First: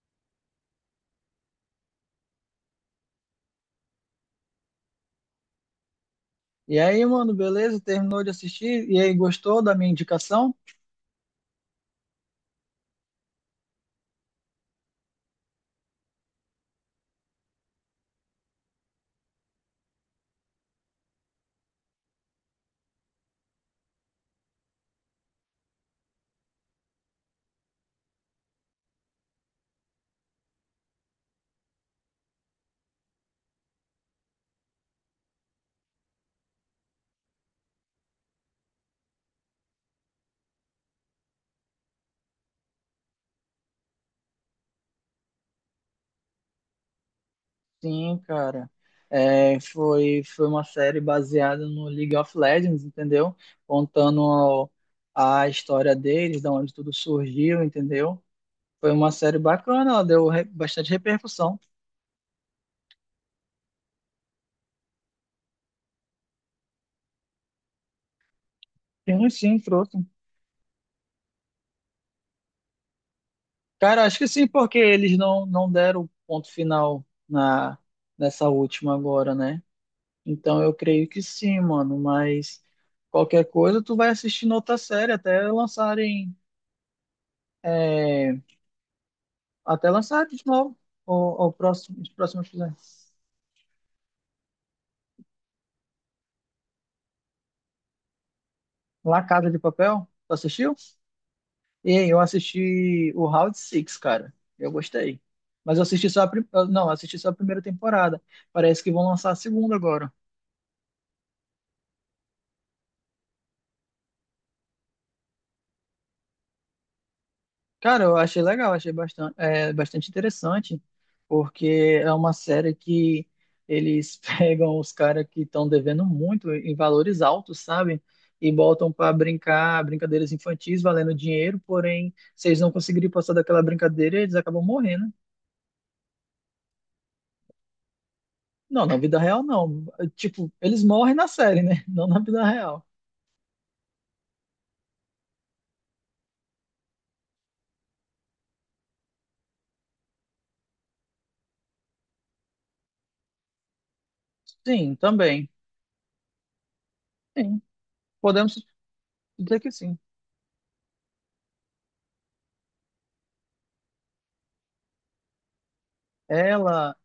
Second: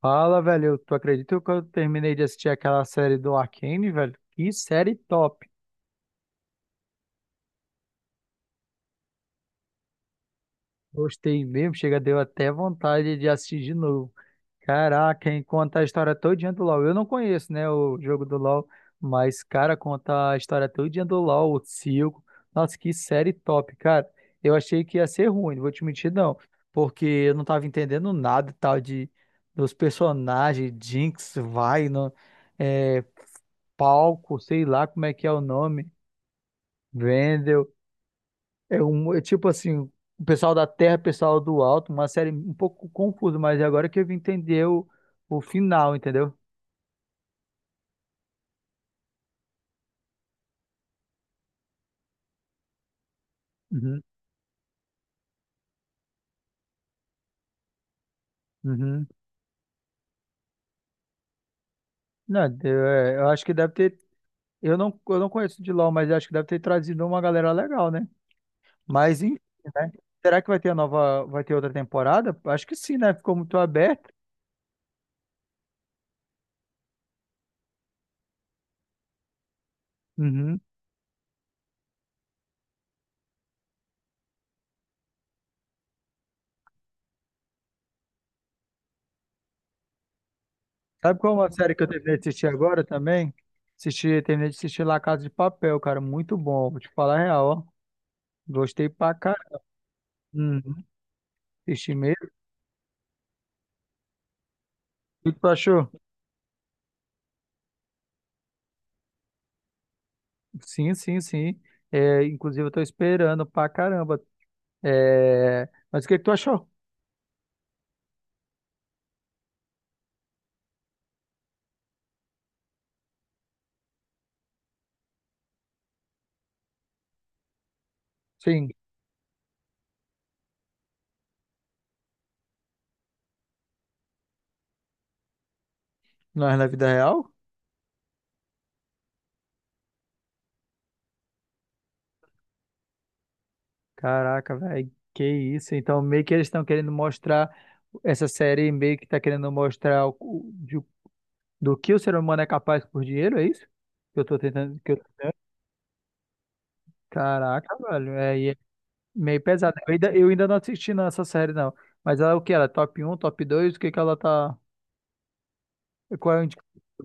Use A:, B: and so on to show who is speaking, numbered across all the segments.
A: Fala, velho. Tu acredita que eu terminei de assistir aquela série do Arcane, velho? Que série top.
B: E aí, mano, beleza? Terminou de assistir? E aí, gostou da minha indicação?
A: Gostei mesmo. Chega, deu até vontade de assistir de novo. Caraca, hein? Conta a história todinha do LoL. Eu não conheço, né, o jogo do LoL, mas, cara, conta a história todinha do LoL, o Silco. Nossa, que série top, cara. Eu achei que ia ser ruim, não vou te mentir, não. Porque eu não tava entendendo nada, tal, de, dos personagens, Jinx, Vai, não. Palco, sei lá como é que é o nome, Vendel, é tipo assim, o pessoal da terra, o pessoal do alto, uma série um pouco confusa, mas é agora que eu vim entender o final, entendeu?
B: Sim, cara. Foi uma série baseada no League of Legends, entendeu?
A: Uhum,
B: Contando a história deles, da onde tudo surgiu, entendeu? Foi
A: uhum.
B: uma série bacana, ela deu bastante repercussão.
A: Não, eu acho que deve ter, eu não conheço de LoL, mas acho que deve ter trazido uma galera legal, né? Mas
B: Sim,
A: enfim,
B: sim,
A: né?
B: trouxe.
A: Será que vai ter a nova, vai ter outra temporada? Acho que sim, né? Ficou muito
B: Cara,
A: aberto.
B: acho que sim, porque eles não deram o ponto final nessa última agora, né?
A: Uhum.
B: Então eu creio que sim, mano, mas qualquer coisa tu vai assistindo outra série até lançarem, é, até lançarem de novo
A: Sabe qual é uma
B: o
A: série que eu
B: próximo, os
A: terminei de assistir
B: próximos
A: agora
B: filmes.
A: também? Assisti, terminei de assistir La Casa de Papel, cara. Muito bom. Vou te falar a real, ó. Gostei pra
B: La Casa de
A: caramba.
B: Papel, tu assistiu?
A: Uhum.
B: E
A: Assisti
B: aí, eu
A: mesmo.
B: assisti o Round Six, cara, eu gostei.
A: O que tu
B: Mas eu
A: achou?
B: assisti só a, prim- não, eu assisti só a primeira temporada, parece que vão lançar a segunda agora.
A: Sim, sim, sim. É, inclusive, eu tô esperando pra caramba. É, mas o que que tu achou?
B: Cara, eu achei legal, achei bastante interessante, porque é uma série que eles pegam os caras que estão devendo muito em valores altos, sabe? E
A: Sim.
B: botam para brincar brincadeiras infantis valendo dinheiro, porém, se eles não conseguirem passar daquela brincadeira, eles acabam morrendo.
A: Não é na vida real?
B: Não, na vida real não. Tipo, eles morrem na série, né? Não na vida real.
A: Caraca, velho. Que isso. Então, meio que eles estão querendo mostrar. Essa série meio que tá querendo mostrar do que o ser humano é capaz por dinheiro, é isso? Que eu tô tentando. Que
B: Sim, também. Sim,
A: caraca, velho. É, e é
B: podemos
A: meio
B: dizer que
A: pesado.
B: sim.
A: Eu ainda não assisti não, essa série, não. Mas ela é o que? Ela é top um, top 2? O que que ela tá. Qual é o indi-
B: Ela,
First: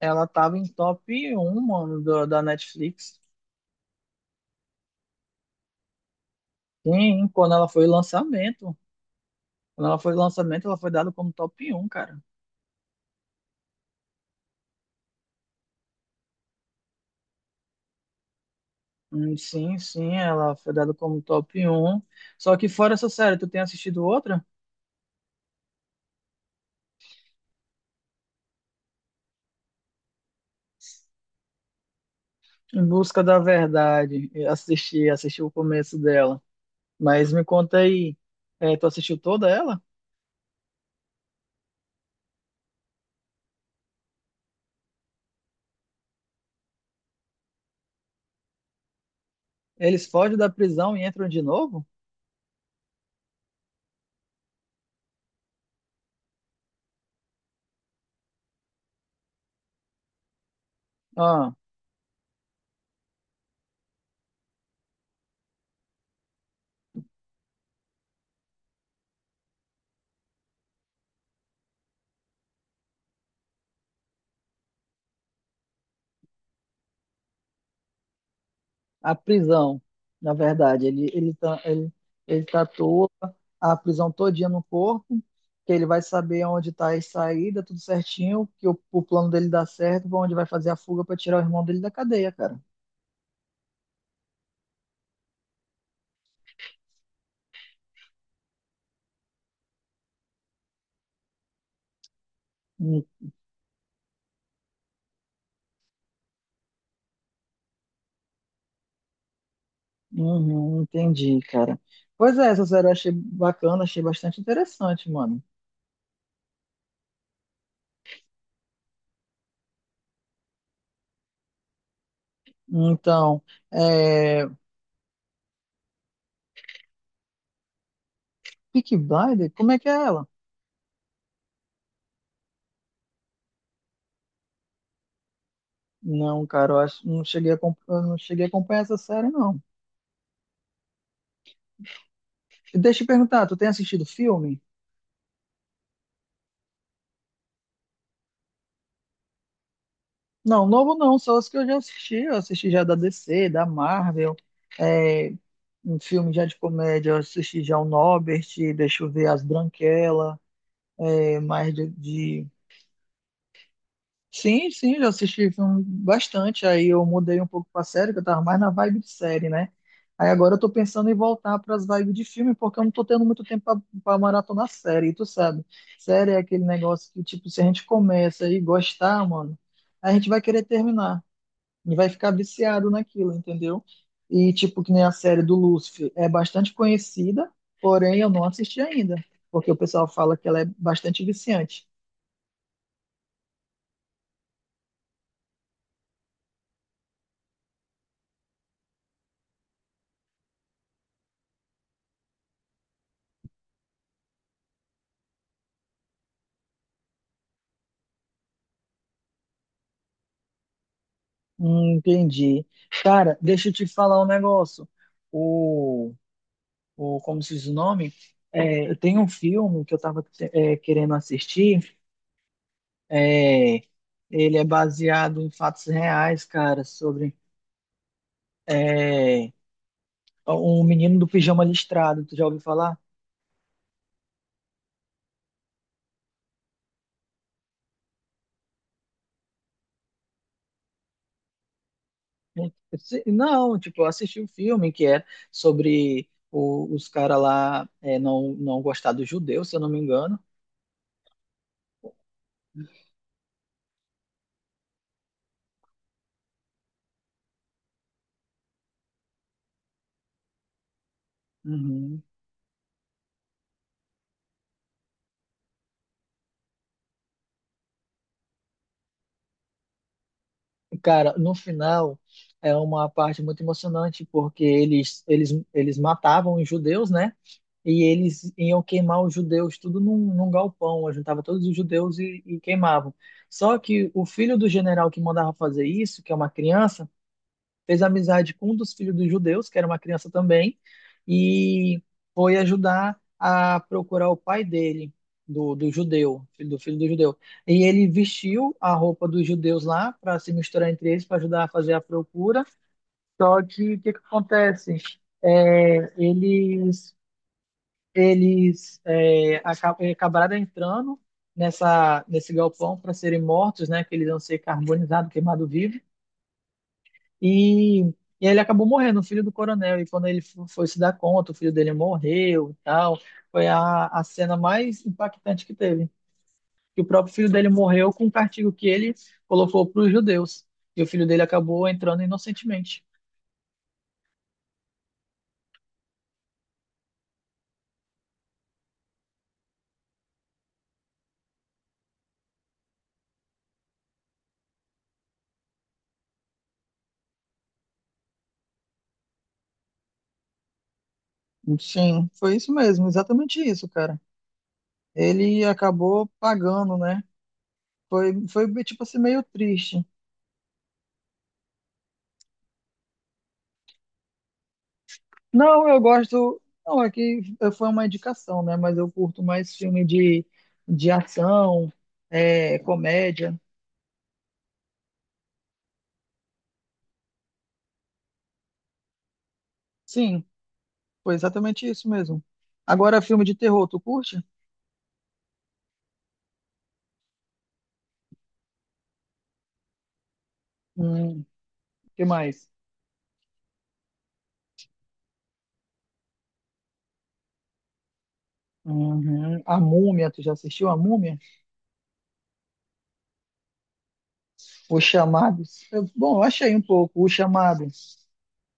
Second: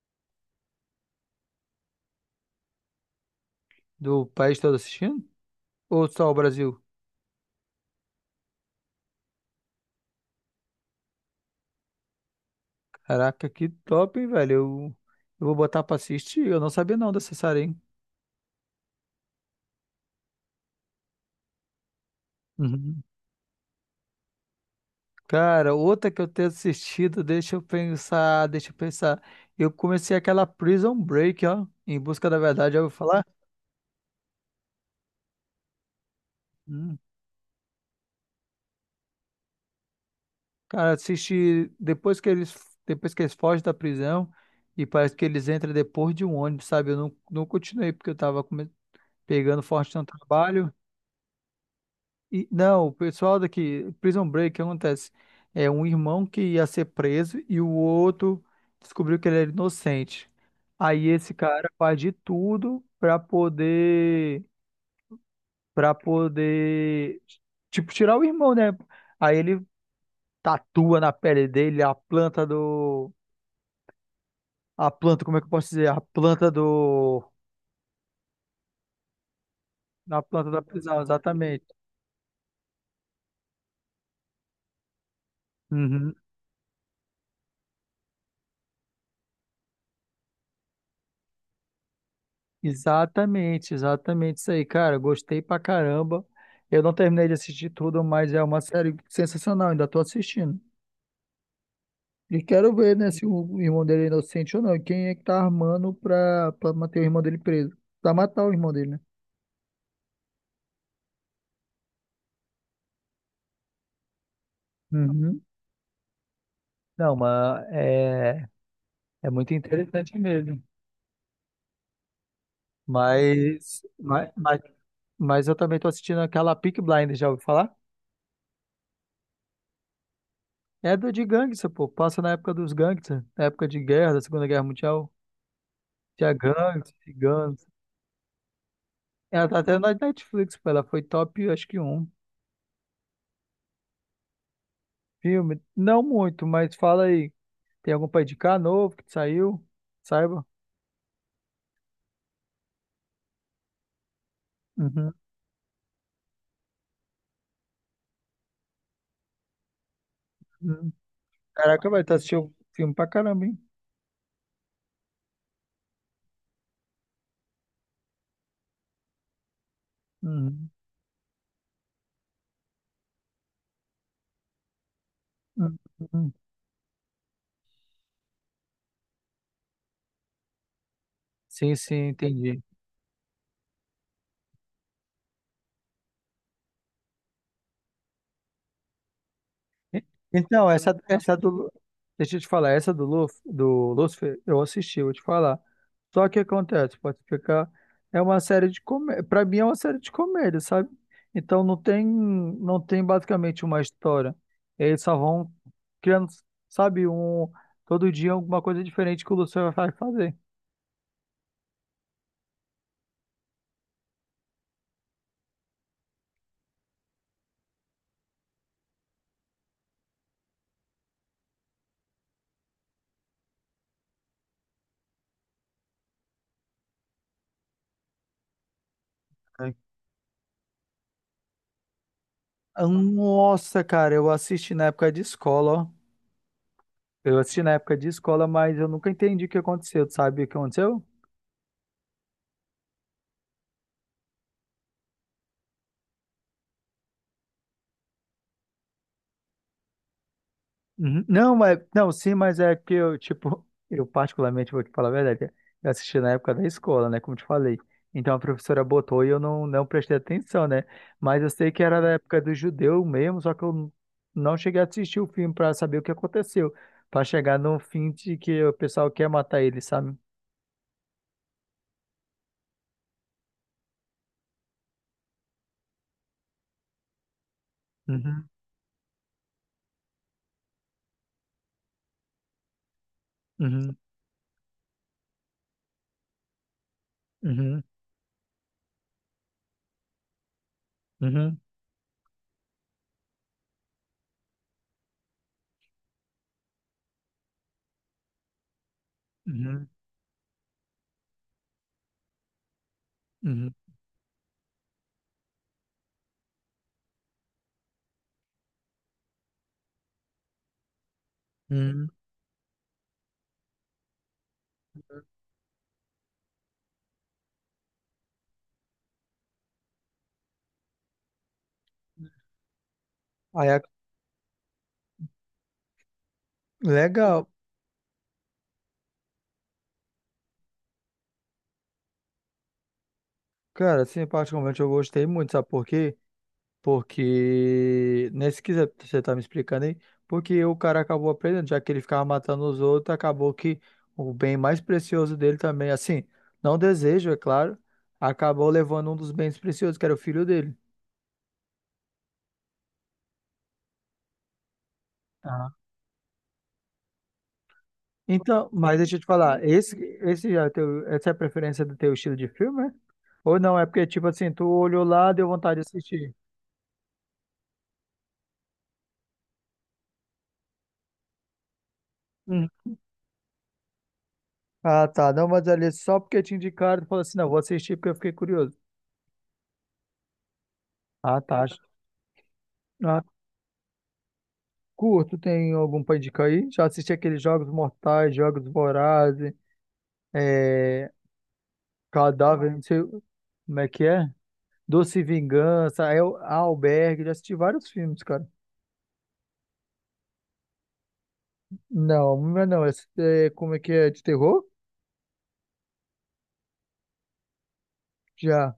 B: Ela tava em top um mano, da Netflix.
A: Do país todo assistindo? Ou só o Brasil?
B: Sim, quando ela foi lançamento, ela foi dada como top um cara.
A: Caraca, que top, hein, velho. Eu vou botar pra assistir. Eu não sabia não dessa série, hein?
B: Hum. Sim, sim, ela foi dada como top um. Só que fora
A: Uhum.
B: essa série, tu tem assistido outra?
A: Cara, outra que eu tenho assistido, deixa eu pensar. Eu comecei aquela Prison Break, ó. Em Busca da Verdade, já
B: Em
A: ouviu
B: Busca
A: falar?
B: da Verdade. Eu assisti, assisti o começo dela. Mas me conta aí, tu assistiu toda ela?
A: Cara, assisti depois que eles fogem da prisão e parece que eles entram depois de um ônibus, sabe? Eu não, não continuei porque eu tava pegando forte no
B: Eles fogem da
A: trabalho.
B: prisão e entram de novo?
A: E não, o pessoal daqui, Prison Break, o que acontece? É um irmão que ia ser preso e o outro descobriu que ele era inocente. Aí esse
B: Ah,
A: cara faz de tudo pra poder para poder tipo tirar o irmão, né? Aí ele tatua na pele dele a planta, como é que eu posso dizer? A planta do.
B: a prisão,
A: Na
B: na
A: planta da
B: verdade.
A: prisão,
B: Ele, ele, ta-
A: exatamente.
B: ele, ele tatua a prisão todinha no corpo, que ele vai
A: Uhum.
B: saber onde está a saída, tudo certinho, que o plano dele dá certo, pra onde vai fazer a fuga para tirar o irmão dele da cadeia, cara.
A: Exatamente, exatamente isso aí, cara. Gostei pra caramba. Eu não terminei de assistir tudo, mas é uma série sensacional, ainda tô assistindo. E quero ver,
B: Hum.
A: né, se o irmão dele é inocente ou não. E quem é que tá armando pra manter o irmão dele preso? Pra matar o irmão dele, né?
B: Uhum, entendi, cara. Pois é, essa série eu achei bacana, achei bastante interessante,
A: Uhum.
B: mano.
A: Não, é muito interessante mesmo.
B: Então,
A: Mas, mas,
B: é...
A: mas, mas eu também tô assistindo aquela Peaky Blinders, já ouviu falar?
B: Peaky Blinders, como é que é ela?
A: É do de gangster, pô. Passa na época dos gangsters, na época de guerra, da Segunda Guerra Mundial. Tinha
B: Não, cara, eu
A: gangsters,
B: acho, não cheguei a,
A: ciganos.
B: acom- eu não cheguei a acompanhar essa série,
A: Ela tá
B: não.
A: até na Netflix, pô. Ela foi top, acho que um
B: E deixa eu te perguntar, tu tem assistido filme?
A: filme. Não muito, mas fala aí. Tem algum pra indicar novo que saiu? Saiba.
B: Não, novo não, só os que eu já assisti. Eu assisti já da DC, da Marvel,
A: Uhum.
B: é, um filme já de comédia, eu assisti já o Norbert, deixa eu ver, As Branquelas,
A: Uhum.
B: é, mais de,
A: Caraca, vai, estar
B: de-
A: assistindo filme pra caramba, hein?
B: Sim, sim, já assisti filme bastante. Aí eu mudei um pouco pra série, que eu tava mais na vibe de série, né? Aí agora eu
A: Uhum.
B: tô pensando em voltar pras vibes de filme, porque eu não tô tendo muito tempo pra maratonar série, e tu sabe.
A: Uhum, uhum.
B: Série é aquele negócio que, tipo, se a gente começa e gostar, mano, a gente vai querer terminar.
A: Sim,
B: E
A: sim,
B: vai ficar
A: entendi.
B: viciado naquilo, entendeu? E tipo, que nem a série do Lúcifer é bastante conhecida, porém eu não assisti ainda, porque o
A: E-
B: pessoal fala que ela é
A: então,
B: bastante
A: essa do.
B: viciante.
A: Deixa eu te falar, essa do, Luf, do Lucifer, eu assisti, eu vou te falar. Só que acontece, pode explicar. É uma série de comédia. Pra mim é uma série de comédia, sabe? Então não tem basicamente uma história. Eles só vão criando, sabe, um. Todo dia alguma coisa diferente que o Lucifer vai fazer.
B: Entendi. Cara, deixa eu te falar um negócio. O, o como se diz o nome? É, eu tenho um filme que eu estava querendo assistir. É, ele é baseado em fatos reais, cara, sobre é,
A: Ah,
B: um menino do pijama listrado. Tu já ouviu falar?
A: nossa, cara, eu assisti na época de escola, ó. Eu assisti na época de escola, mas eu nunca entendi o que aconteceu. Tu sabe o que aconteceu?
B: Não, tipo, eu assisti um filme que é sobre os caras lá não gostar dos judeus, se eu não me engano.
A: Uhum. Não, mas não, sim, mas é que eu, tipo, eu particularmente vou te falar a verdade. Eu assisti na época da escola, né? Como te falei. Então a professora botou e eu não, não prestei atenção, né? Mas eu sei que era da
B: Uhum.
A: época do judeu mesmo, só que eu não cheguei a assistir o filme pra saber o que aconteceu. Pra chegar no fim de que o pessoal quer matar ele, sabe?
B: Cara, no final é uma parte muito emocionante, porque eles matavam os judeus, né? E
A: Uhum,
B: eles iam queimar os judeus tudo num galpão, juntava todos os judeus e queimavam. Só
A: uhum,
B: que o filho do general que mandava fazer isso, que é uma criança,
A: uhum,
B: fez amizade com um dos filhos dos judeus, que era uma criança também,
A: uhum,
B: e foi ajudar a procurar o pai dele, do judeu, filho do judeu. E ele vestiu a roupa dos judeus
A: uhum,
B: lá para se misturar entre eles, para ajudar a fazer a procura. Só
A: uhum,
B: que o que, que acontece? É, eles eles é, aca- é, acabaram entrando
A: uhum.
B: nessa nesse galpão para serem mortos, né? Que eles iam ser carbonizados, queimados vivos. E, e aí ele acabou morrendo, o filho do coronel. E quando ele foi se dar conta, o filho dele morreu e tal. Foi
A: Aí, é-
B: a cena mais impactante que teve. Que o próprio
A: legal.
B: filho dele morreu com um castigo que ele colocou para os judeus. E o filho dele acabou entrando inocentemente.
A: Cara, assim, particularmente eu gostei muito, sabe por quê? Porque, nesse que você tá me explicando aí, porque o cara acabou aprendendo, já que ele ficava matando os outros, acabou que o bem mais precioso dele também, assim, não desejo, é claro, acabou levando um dos bens preciosos, que era o filho dele.
B: Sim, foi isso mesmo, exatamente isso, cara. Ele
A: Ah,
B: acabou pagando, né? Foi,
A: então,
B: foi
A: mas
B: tipo
A: deixa
B: assim,
A: eu te
B: meio
A: falar,
B: triste.
A: esse é teu, essa é a preferência do teu estilo de filme, é? Ou não? É porque, tipo assim, tu olhou lá, deu vontade de
B: Não, eu
A: assistir.
B: gosto. Não, é que foi uma indicação, né? Mas eu curto mais filme de ação,
A: Hum.
B: é, comédia.
A: Ah, tá. Não, mas ali é só porque te indicaram, tu falou assim, não, vou assistir porque eu fiquei curioso.
B: Sim, foi
A: Ah, tá.
B: exatamente isso mesmo. Agora,
A: Ah,
B: filme de terror, tu curte?
A: curto, tem algum pra indicar aí? Já assisti aqueles Jogos Mortais, Jogos Vorazes, é,
B: Hum, que mais?
A: Cadáver, não sei como é que é. Doce Vingança, El, Albergue, já assisti vários filmes, cara.
B: Uhum. A Múmia, tu já assistiu A Múmia?
A: Não, não, é não, esse é, como é que é, de terror?
B: Os Chamados? Bom, eu achei um pouco, Os Chamados.
A: Já.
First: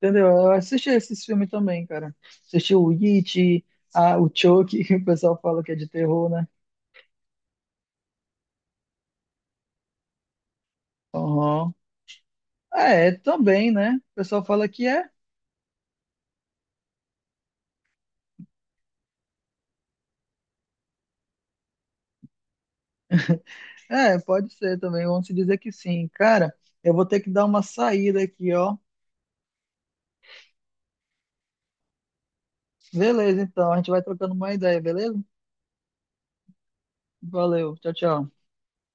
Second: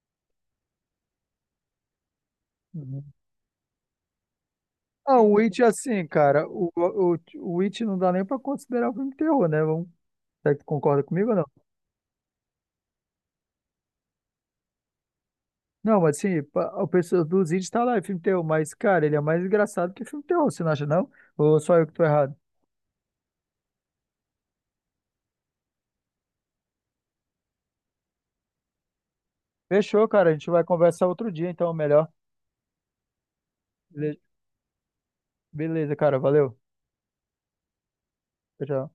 B: Entendeu? Eu assisti esses filmes também, cara. Assisti o
A: Uhum.
B: It, o Chucky, que o
A: Ah, o
B: pessoal
A: It,
B: fala que é de
A: assim,
B: terror,
A: cara,
B: né?
A: o It não dá nem pra considerar um filme de terror, né? Vamos, será que tu concorda comigo ou não?
B: Aham. É, também, né? O pessoal fala que é.
A: Não, mas assim, pa- o pessoal dos It tá lá, é filme de terror, mas, cara, ele é mais engraçado que filme de terror, você não acha, não? Ou só eu que tô errado?
B: É, pode ser também. Vamos se dizer que sim. Cara, eu vou ter que dar uma saída aqui, ó.
A: Fechou, cara. A gente vai conversar outro dia, então, melhor.
B: Beleza, então. A gente vai
A: Bele-
B: trocando uma ideia, beleza?
A: beleza, cara. Valeu.
B: Valeu. Tchau, tchau.
A: Tchau. Tchau.